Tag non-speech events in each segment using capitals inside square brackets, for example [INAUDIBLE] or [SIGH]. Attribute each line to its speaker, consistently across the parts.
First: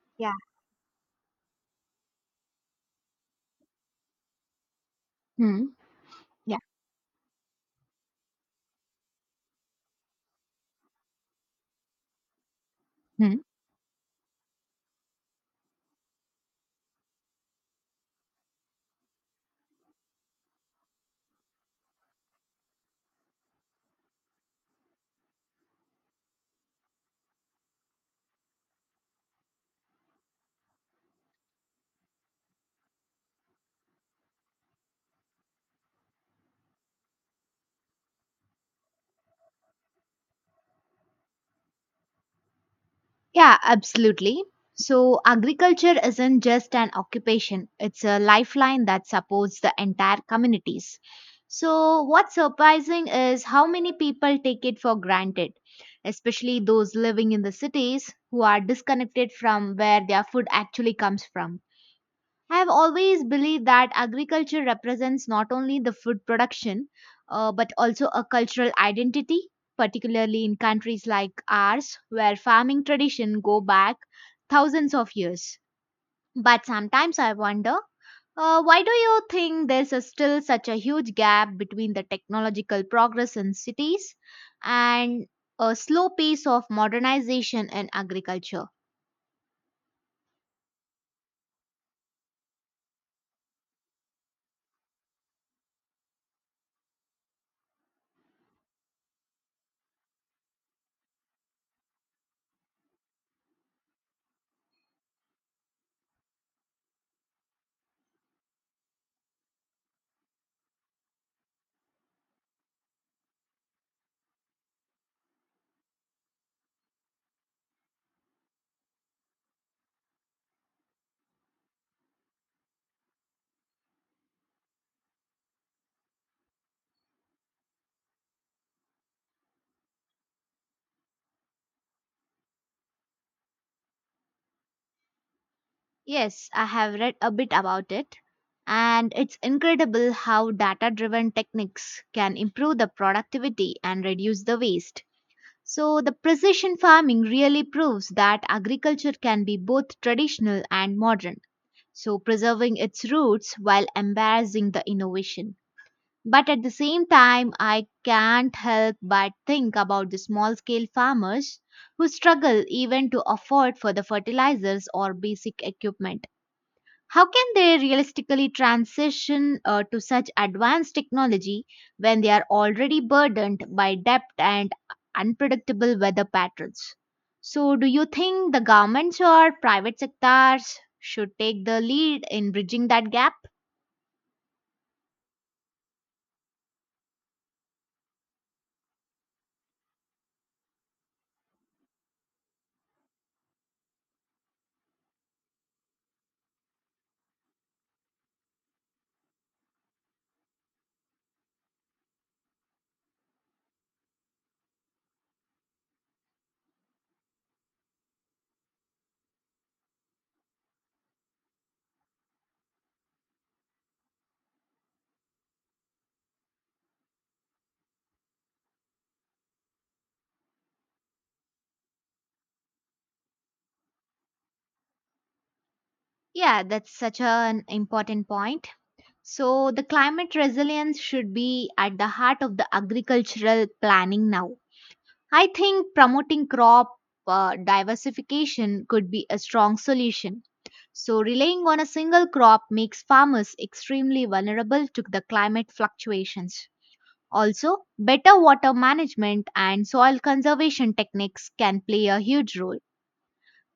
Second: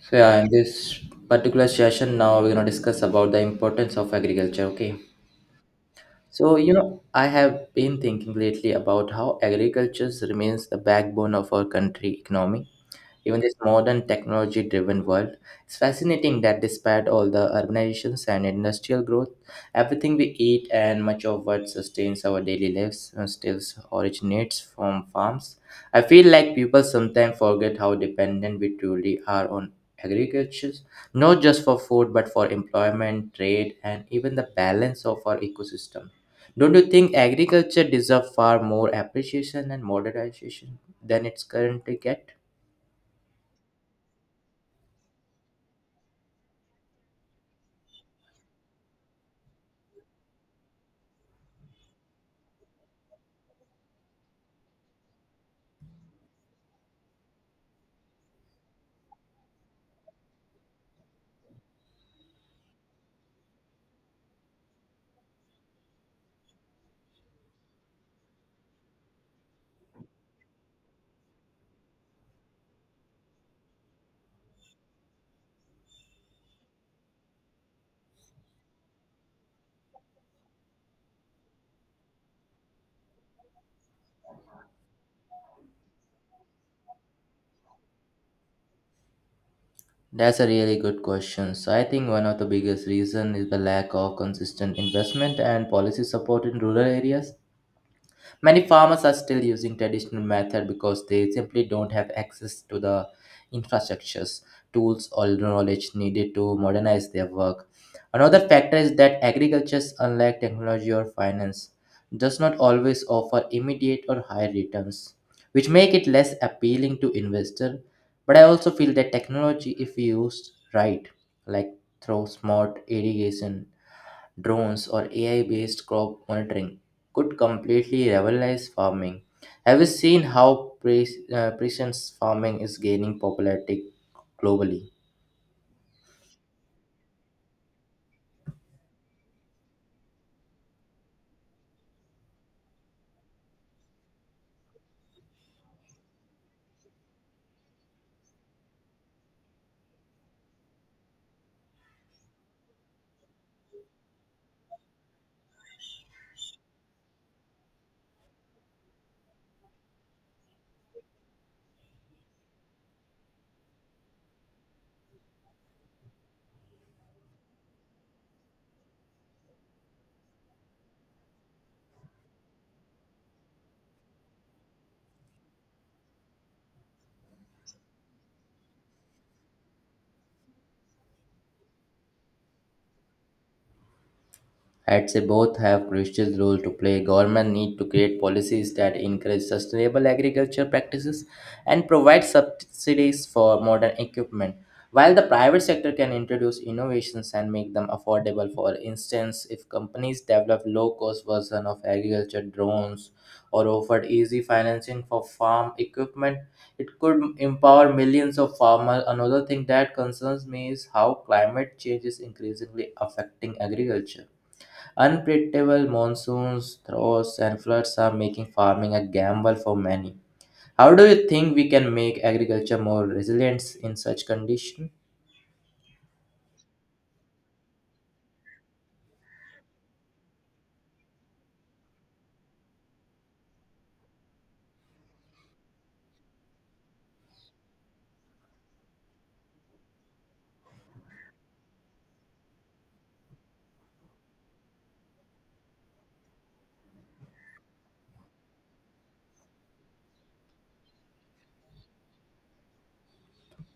Speaker 1: So
Speaker 2: Yeah.
Speaker 1: yeah, in this particular session now we're gonna discuss about the importance of agriculture. Okay.
Speaker 2: Hmm. Yeah.
Speaker 1: I have been thinking lately about how agriculture remains the backbone of our country economy
Speaker 2: Hmm.
Speaker 1: even this modern technology driven world. It's fascinating that despite all the urbanizations and industrial growth, everything we eat and much of what sustains our daily lives still originates from farms. I feel like people sometimes forget how dependent we truly are on agriculture, not just for food but for employment, trade, and even the balance of our ecosystem. Don't you think agriculture deserves far more appreciation and modernization than it's currently get?
Speaker 2: Yeah, absolutely. So, agriculture isn't just an occupation, it's a lifeline that supports the entire communities. So, what's surprising is how many people take it for granted, especially those living in the cities who are disconnected from where their food actually comes from. I have always believed that agriculture represents not only the food production, but also a cultural identity, particularly in countries like ours, where farming tradition go back thousands of years. But sometimes I wonder, why do you think there's a still such a huge gap between the technological progress in cities and a slow pace of modernization in agriculture?
Speaker 1: That's a really good question. So I think one of the biggest reason is the lack of consistent investment and policy support in rural areas. Many farmers are still using traditional method because they simply don't have access to the infrastructures, tools, or knowledge needed to modernize their work. Another factor is that agriculture, unlike technology or finance, does not always offer immediate or high returns, which make it less appealing to investors. But I also feel that technology, if used right, like through smart irrigation drones, or AI-based crop monitoring could completely revolutionize farming. Have you seen how precision farming is gaining popularity globally?
Speaker 2: Yes, I have read a bit about it, and it's incredible how data driven techniques can improve the productivity and reduce the waste. So, the precision farming really proves that agriculture can be both traditional and modern, so preserving its roots while embracing the innovation. But at the same time, I can't help but think about the small scale farmers who struggle even to afford for the fertilizers or basic equipment. How can they realistically transition to such advanced technology when they are already burdened by debt and unpredictable weather patterns? So, do you think the governments or private sectors should take the lead in bridging that gap?
Speaker 1: I'd say both have crucial role to play. Government need to create policies that encourage sustainable agriculture practices and provide subsidies for modern equipment, while the private sector can introduce innovations and make them affordable. For instance, if companies develop low-cost version of agriculture drones or offered easy financing for farm equipment, it could empower millions of farmers. Another thing that concerns me is how climate change is increasingly affecting agriculture. Unpredictable monsoons, droughts, and floods are making farming a gamble for many. How do you think we can make agriculture more resilient in such conditions?
Speaker 2: Yeah, that's such an important point. So, the climate resilience should be at the heart of the agricultural planning now. I think promoting crop diversification could be a strong solution. So, relying on a single crop makes farmers extremely vulnerable to the climate fluctuations. Also, better water management and soil conservation techniques can play a huge role.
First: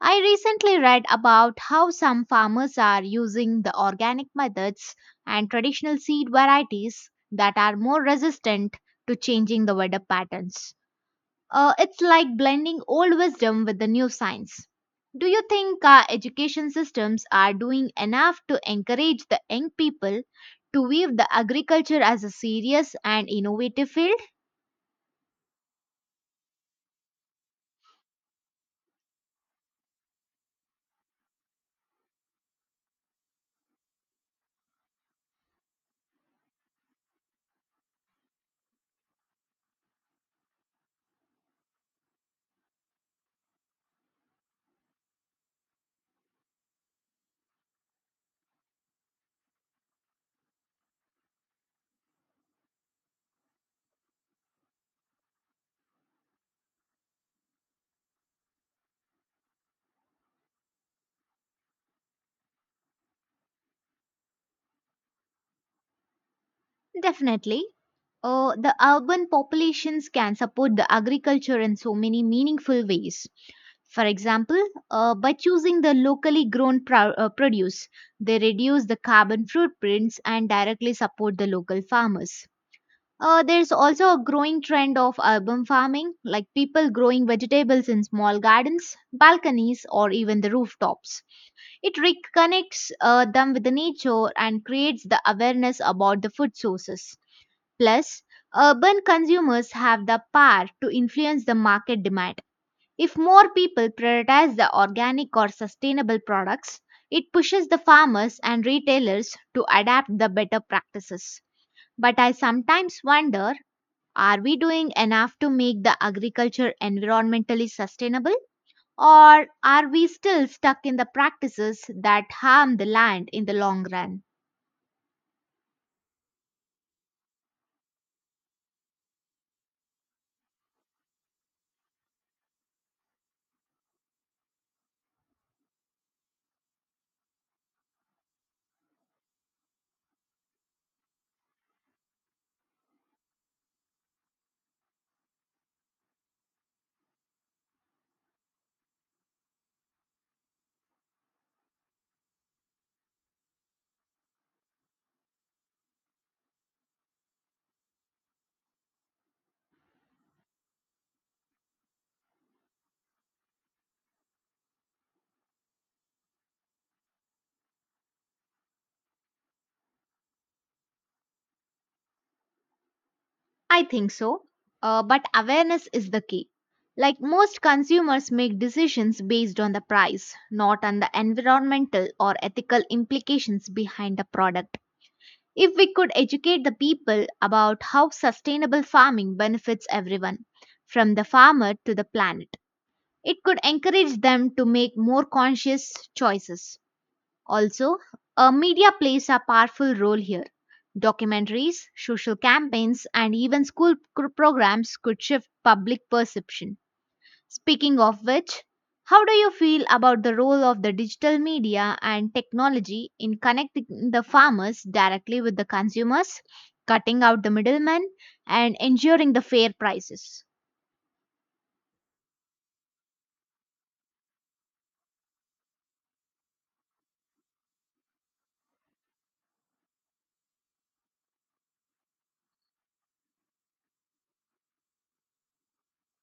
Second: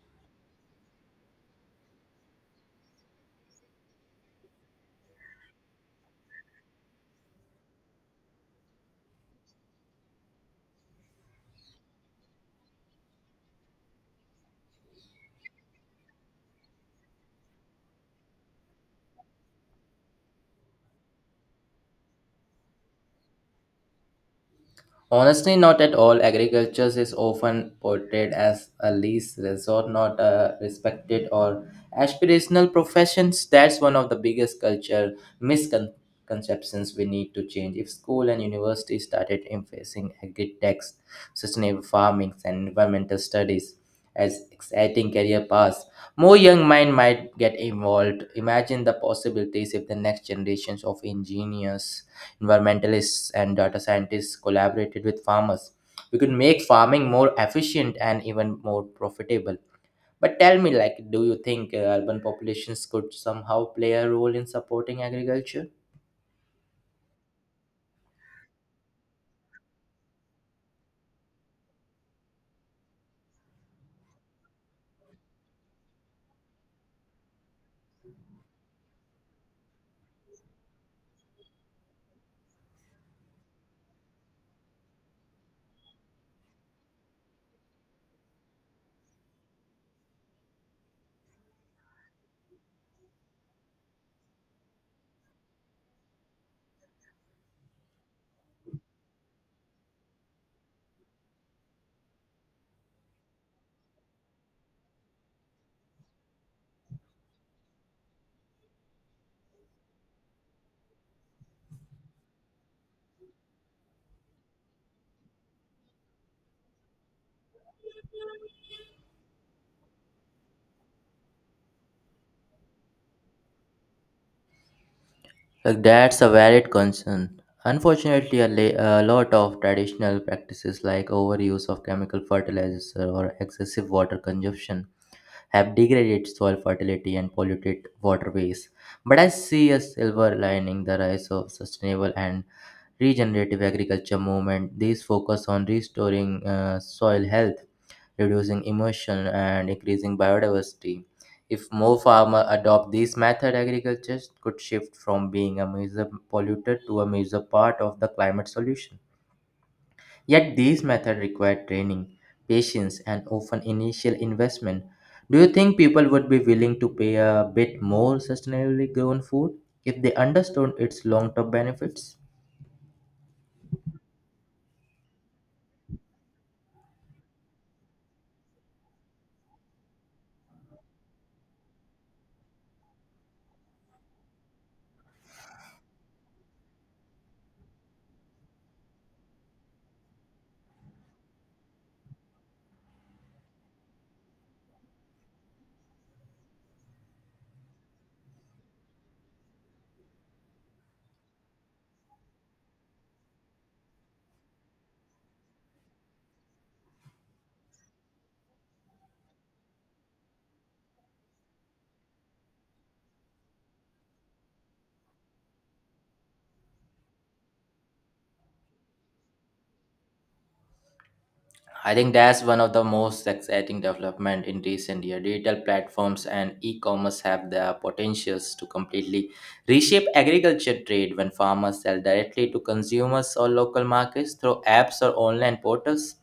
Speaker 2: I recently read about how some farmers are using the organic methods and traditional seed varieties that are more resistant to changing the weather patterns. It's like blending old wisdom with the new science. Do you think our education systems are doing enough to encourage the young people to weave the agriculture as a serious and innovative field?
Speaker 1: Honestly, not at all. Agriculture is often portrayed as a least resort, not a respected or aspirational profession. That's one of the biggest culture misconceptions we need to change. If school and university started emphasizing agri techs, sustainable farming, and environmental studies as exciting career paths, more young mind might get involved. Imagine the possibilities if the next generations of engineers environmentalists, and data scientists collaborated with farmers. We could make farming more efficient and even more profitable. But tell me, like, do you think urban populations could somehow play a role in supporting agriculture?
Speaker 2: Definitely. The urban populations can support the agriculture in so many meaningful ways. For example, by choosing the locally grown produce, they reduce the carbon footprints and directly support the local farmers. There's also a growing trend of urban farming, like people growing vegetables in small gardens, balconies, or even the rooftops. It reconnects them with the nature and creates the awareness about the food sources. Plus, urban consumers have the power to influence the market demand. If more people prioritize the organic or sustainable products, it pushes the farmers and retailers to adapt the better practices. But I sometimes wonder, are we doing enough to make the agriculture environmentally sustainable? Or are we still stuck in the practices that harm the land in the long run?
Speaker 1: Like that's a valid concern. Unfortunately, a lot of traditional practices like overuse of chemical fertilizers or excessive water consumption have degraded soil fertility and polluted waterways. But I see a silver lining the rise of sustainable and regenerative agriculture movement. These focus on restoring soil health, reducing erosion, and increasing biodiversity. If more farmers adopt these method, agriculture could shift from being a major polluter to a major part of the climate solution. Yet these methods require training, patience, and often initial investment. Do you think people would be willing to pay a bit more sustainably grown food if they understood its long-term benefits?
Speaker 2: I think so. But awareness is the key. Like, most consumers make decisions based on the price, not on the environmental or ethical implications behind the product. If we could educate the people about how sustainable farming benefits everyone, from the farmer to the planet, it could encourage them to make more conscious choices. Also, media plays a powerful role here. Documentaries, social campaigns, and even school programs could shift public perception. Speaking of which, how do you feel about the role of the digital media and technology in connecting the farmers directly with the consumers, cutting out the middlemen, and ensuring the fair prices?
Speaker 1: I think that's one of the most exciting development in recent years. Digital platforms and e-commerce have the potentials to completely reshape agriculture trade when farmers sell directly to consumers or local markets through apps or online portals.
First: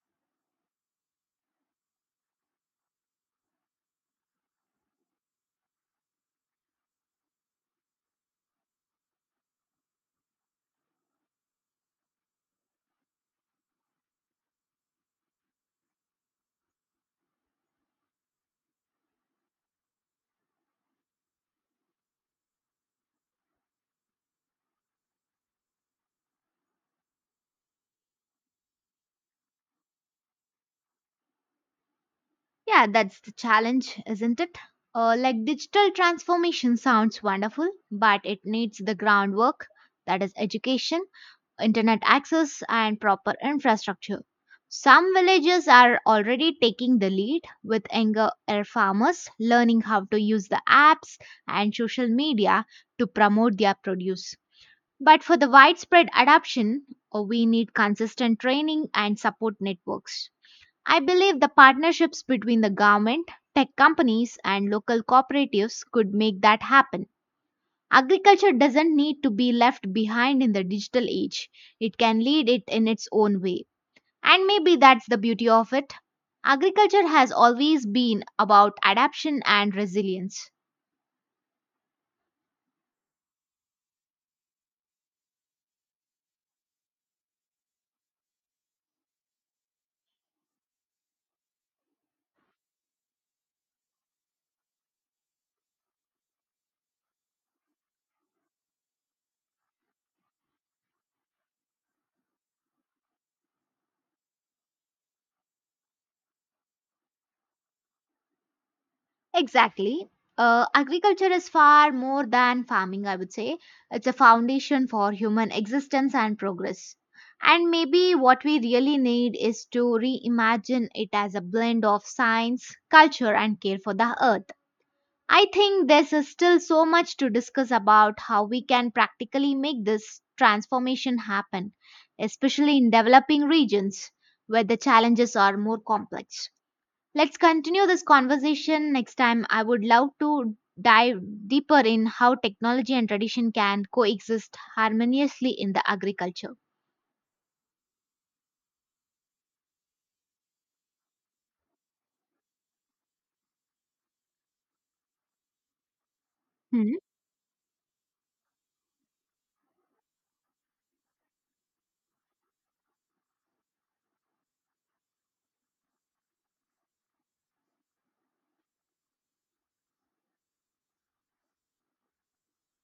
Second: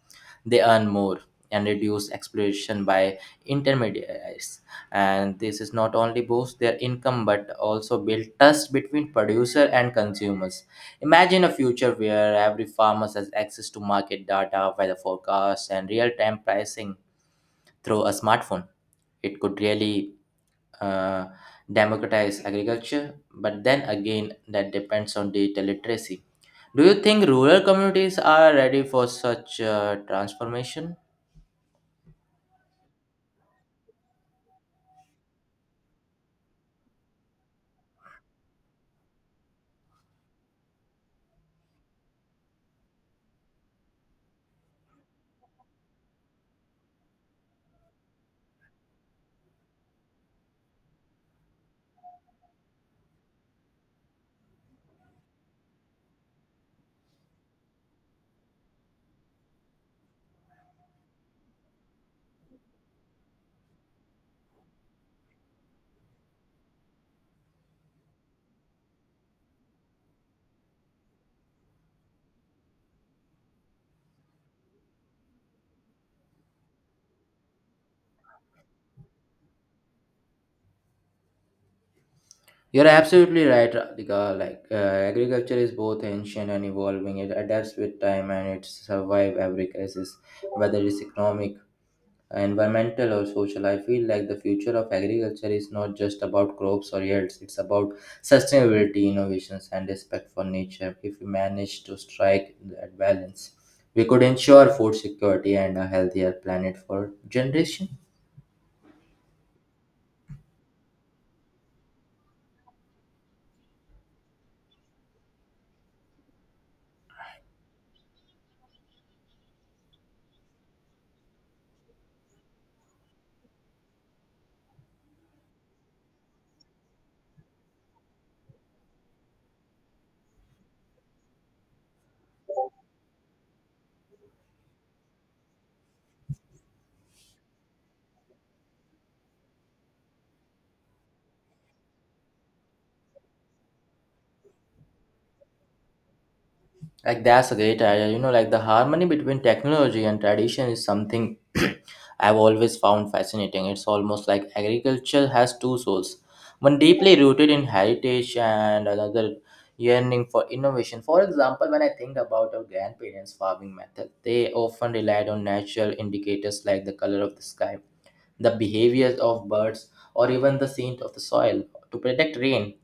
Speaker 1: They earn more and reduce exploitation by intermediaries. And this is not only boost their income but also build trust between producer and consumers. Imagine a future where every farmer has access to market data, weather forecasts, and real time pricing through a smartphone. It could really uh, democratize agriculture, but then again, that depends on data literacy. Do you think rural communities are ready for such transformation?
Speaker 2: Yeah, that's the challenge, isn't it? Like digital transformation sounds wonderful, but it needs the groundwork, that is, education, internet access, and proper infrastructure. Some villages are already taking the lead with younger air farmers learning how to use the apps and social media to promote their produce. But for the widespread adoption, we need consistent training and support networks. I believe the partnerships between the government, tech companies, and local cooperatives could make that happen. Agriculture doesn't need to be left behind in the digital age, it can lead it in its own way. And maybe that's the beauty of it. Agriculture has always been about adaptation and resilience.
Speaker 1: You're absolutely right, Radhika. Like agriculture is both ancient and evolving. It adapts with time and it survives every crisis, whether it's economic, environmental or social. I feel like the future of agriculture is not just about crops or yields. It's about sustainability innovations and respect for nature. If we manage to strike that balance we could ensure food security and a healthier planet for generations.
Speaker 2: Exactly. Agriculture is far more than farming, I would say. It's a foundation for human existence and progress. And maybe what we really need is to reimagine it as a blend of science, culture, and care for the earth. I think there's still so much to discuss about how we can practically make this transformation happen, especially in developing regions where the challenges are more complex. Let's continue this conversation next time. I would love to dive deeper in how technology and tradition can coexist harmoniously in the agriculture.
Speaker 1: Like that's a great idea. You know, like the harmony between technology and tradition is something [CLEARS THROAT] I've always found fascinating. It's almost like agriculture has two souls. One
Speaker 2: Hmm.
Speaker 1: deeply rooted in heritage and another yearning for innovation. For example, when I think about our grandparents' farming method, they often relied on natural indicators like the color of the sky, the behaviors of birds, or even the scent of the soil to predict rain.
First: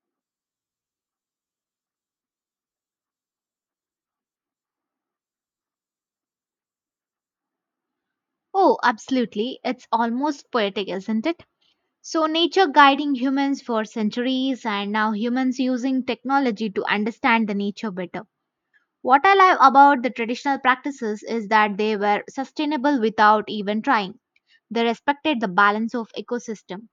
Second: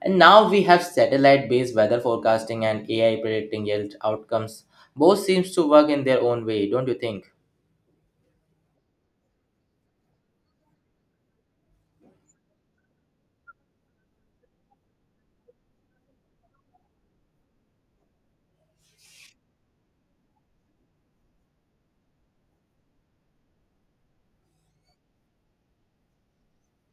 Speaker 1: And now we have satellite based weather forecasting and AI predicting health outcomes. Both seems to work in their own way, don't you think?
Speaker 2: Oh, absolutely. It's almost poetic, isn't it? So, nature guiding humans for centuries, and now humans using technology to understand the nature better. What I love about the traditional practices is that they were sustainable without even trying. They respected the balance of ecosystem,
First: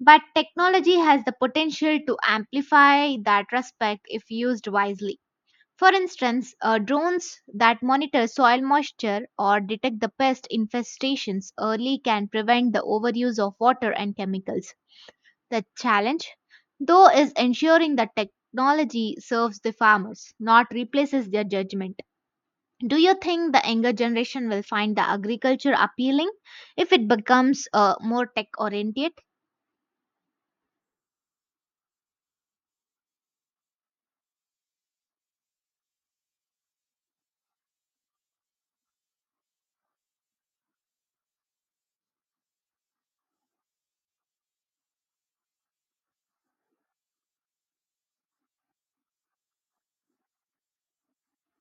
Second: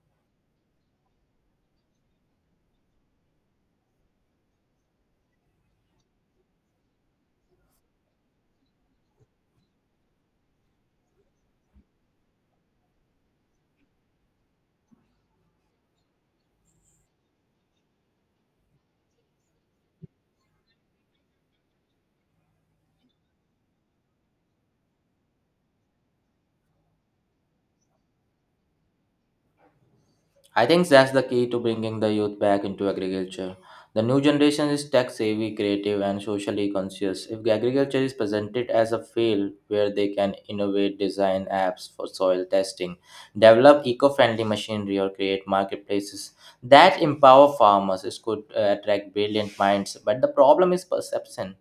Speaker 2: but technology has the potential to amplify that respect if used wisely. For instance, drones that monitor soil moisture or detect the pest infestations early can prevent the overuse of water and chemicals. The challenge, though, is ensuring that technology serves the farmers, not replaces their judgment. Do you think the younger generation will find the agriculture appealing if it becomes more tech oriented?
Speaker 1: I think that's the key to bringing the youth back into agriculture. The new generation is tech savvy, creative, and socially conscious. If agriculture is presented as a field where they can innovate, design apps for soil testing, develop eco friendly machinery, or create marketplaces that empower farmers, it could attract brilliant minds. But the problem is perception.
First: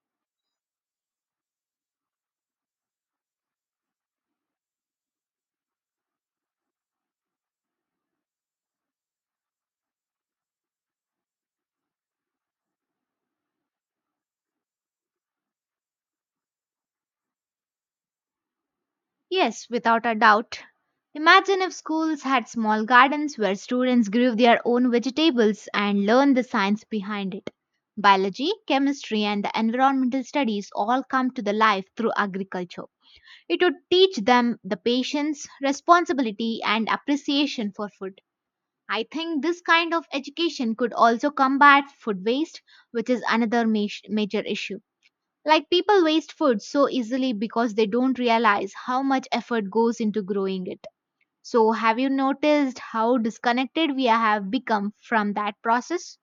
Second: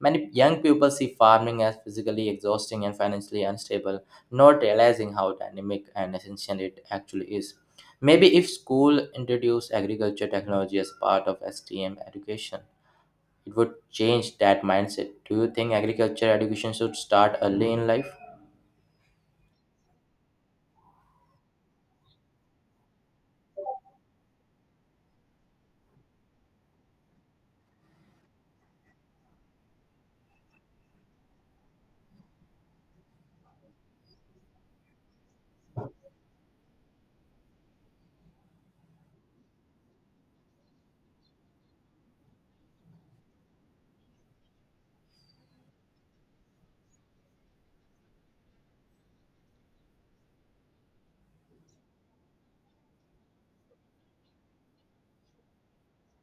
Speaker 1: Many young people see farming as physically exhausting and financially unstable, not realizing how dynamic and essential it actually is. Maybe if school introduced agriculture technology as part of STM education, it would change that mindset. Do you think agriculture education should start early in life?
Speaker 2: Yes, without a doubt. Imagine if schools had small gardens where students grew their own vegetables and learned the science behind it. Biology, chemistry, and the environmental studies all come to the life through agriculture. It would teach them the patience, responsibility, and appreciation for food. I think this kind of education could also combat food waste, which is another major issue. Like, people waste food so easily because they don't realize how much effort goes into growing it. So, have you noticed how disconnected we have become from that process?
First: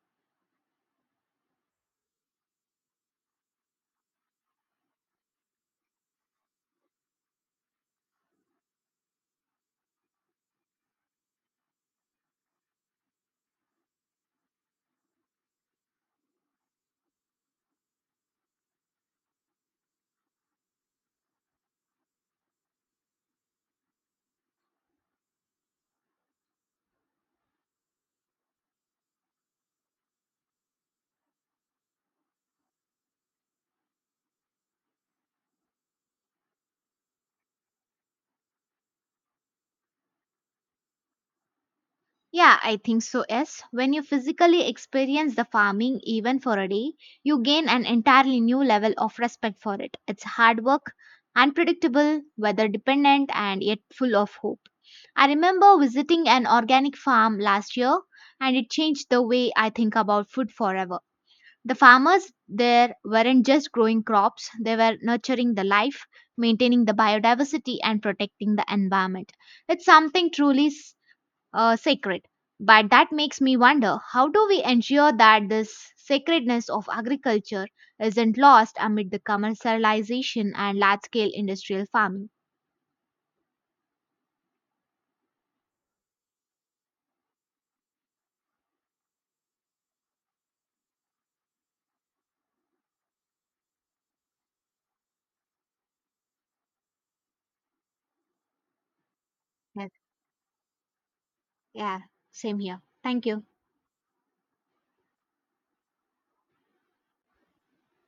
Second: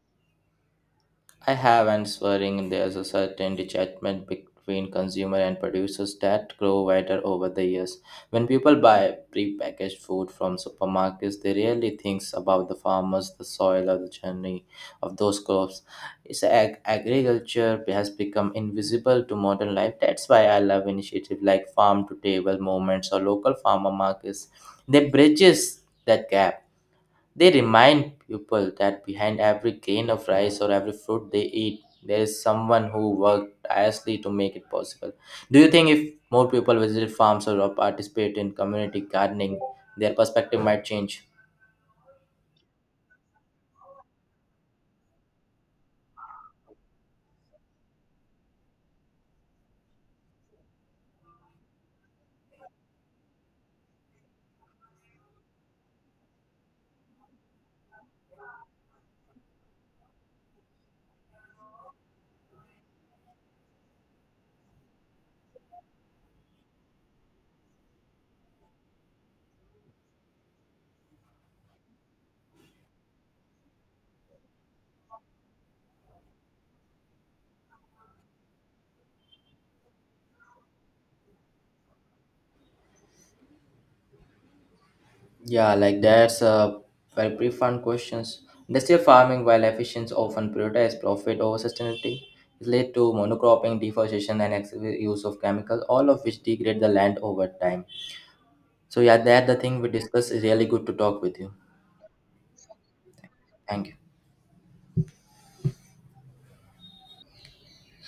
Speaker 1: I have, and swearing there's a certain detachment between consumer and producers that grow wider over the years. When people buy prepackaged food from supermarkets, they rarely think about the farmers, the soil, or the journey of those crops. It's agriculture has become invisible to modern life. That's why I love initiatives like farm to table movements or local farmer markets. They bridges that gap. They remind people that behind every grain of rice or every fruit they eat, there is someone who worked tirelessly to make it possible. Do you think if more people visited farms or participate in community gardening, their perspective might change?
Speaker 2: Yeah, I think so. Yes, when you physically experience the farming even for a day, you gain an entirely new level of respect for it. It's hard work, unpredictable, weather dependent, and yet full of hope. I remember visiting an organic farm last year and it changed the way I think about food forever. The farmers there weren't just growing crops, they were nurturing the life, maintaining the biodiversity, and protecting the environment. It's something truly sacred. But that makes me wonder, how do we ensure that this sacredness of agriculture isn't lost amid the commercialization and large scale industrial farming?
Speaker 1: Yeah, like that's a very brief fun questions. Industrial farming, while efficient, often prioritizes profit over sustainability. It led to monocropping, deforestation, and excessive use of chemicals, all of which degrade the land over time. So yeah, that the thing we
Speaker 2: Yes.
Speaker 1: discussed is really good to talk with you.
Speaker 2: Yeah, same here. Thank you.
Speaker 1: Thank you.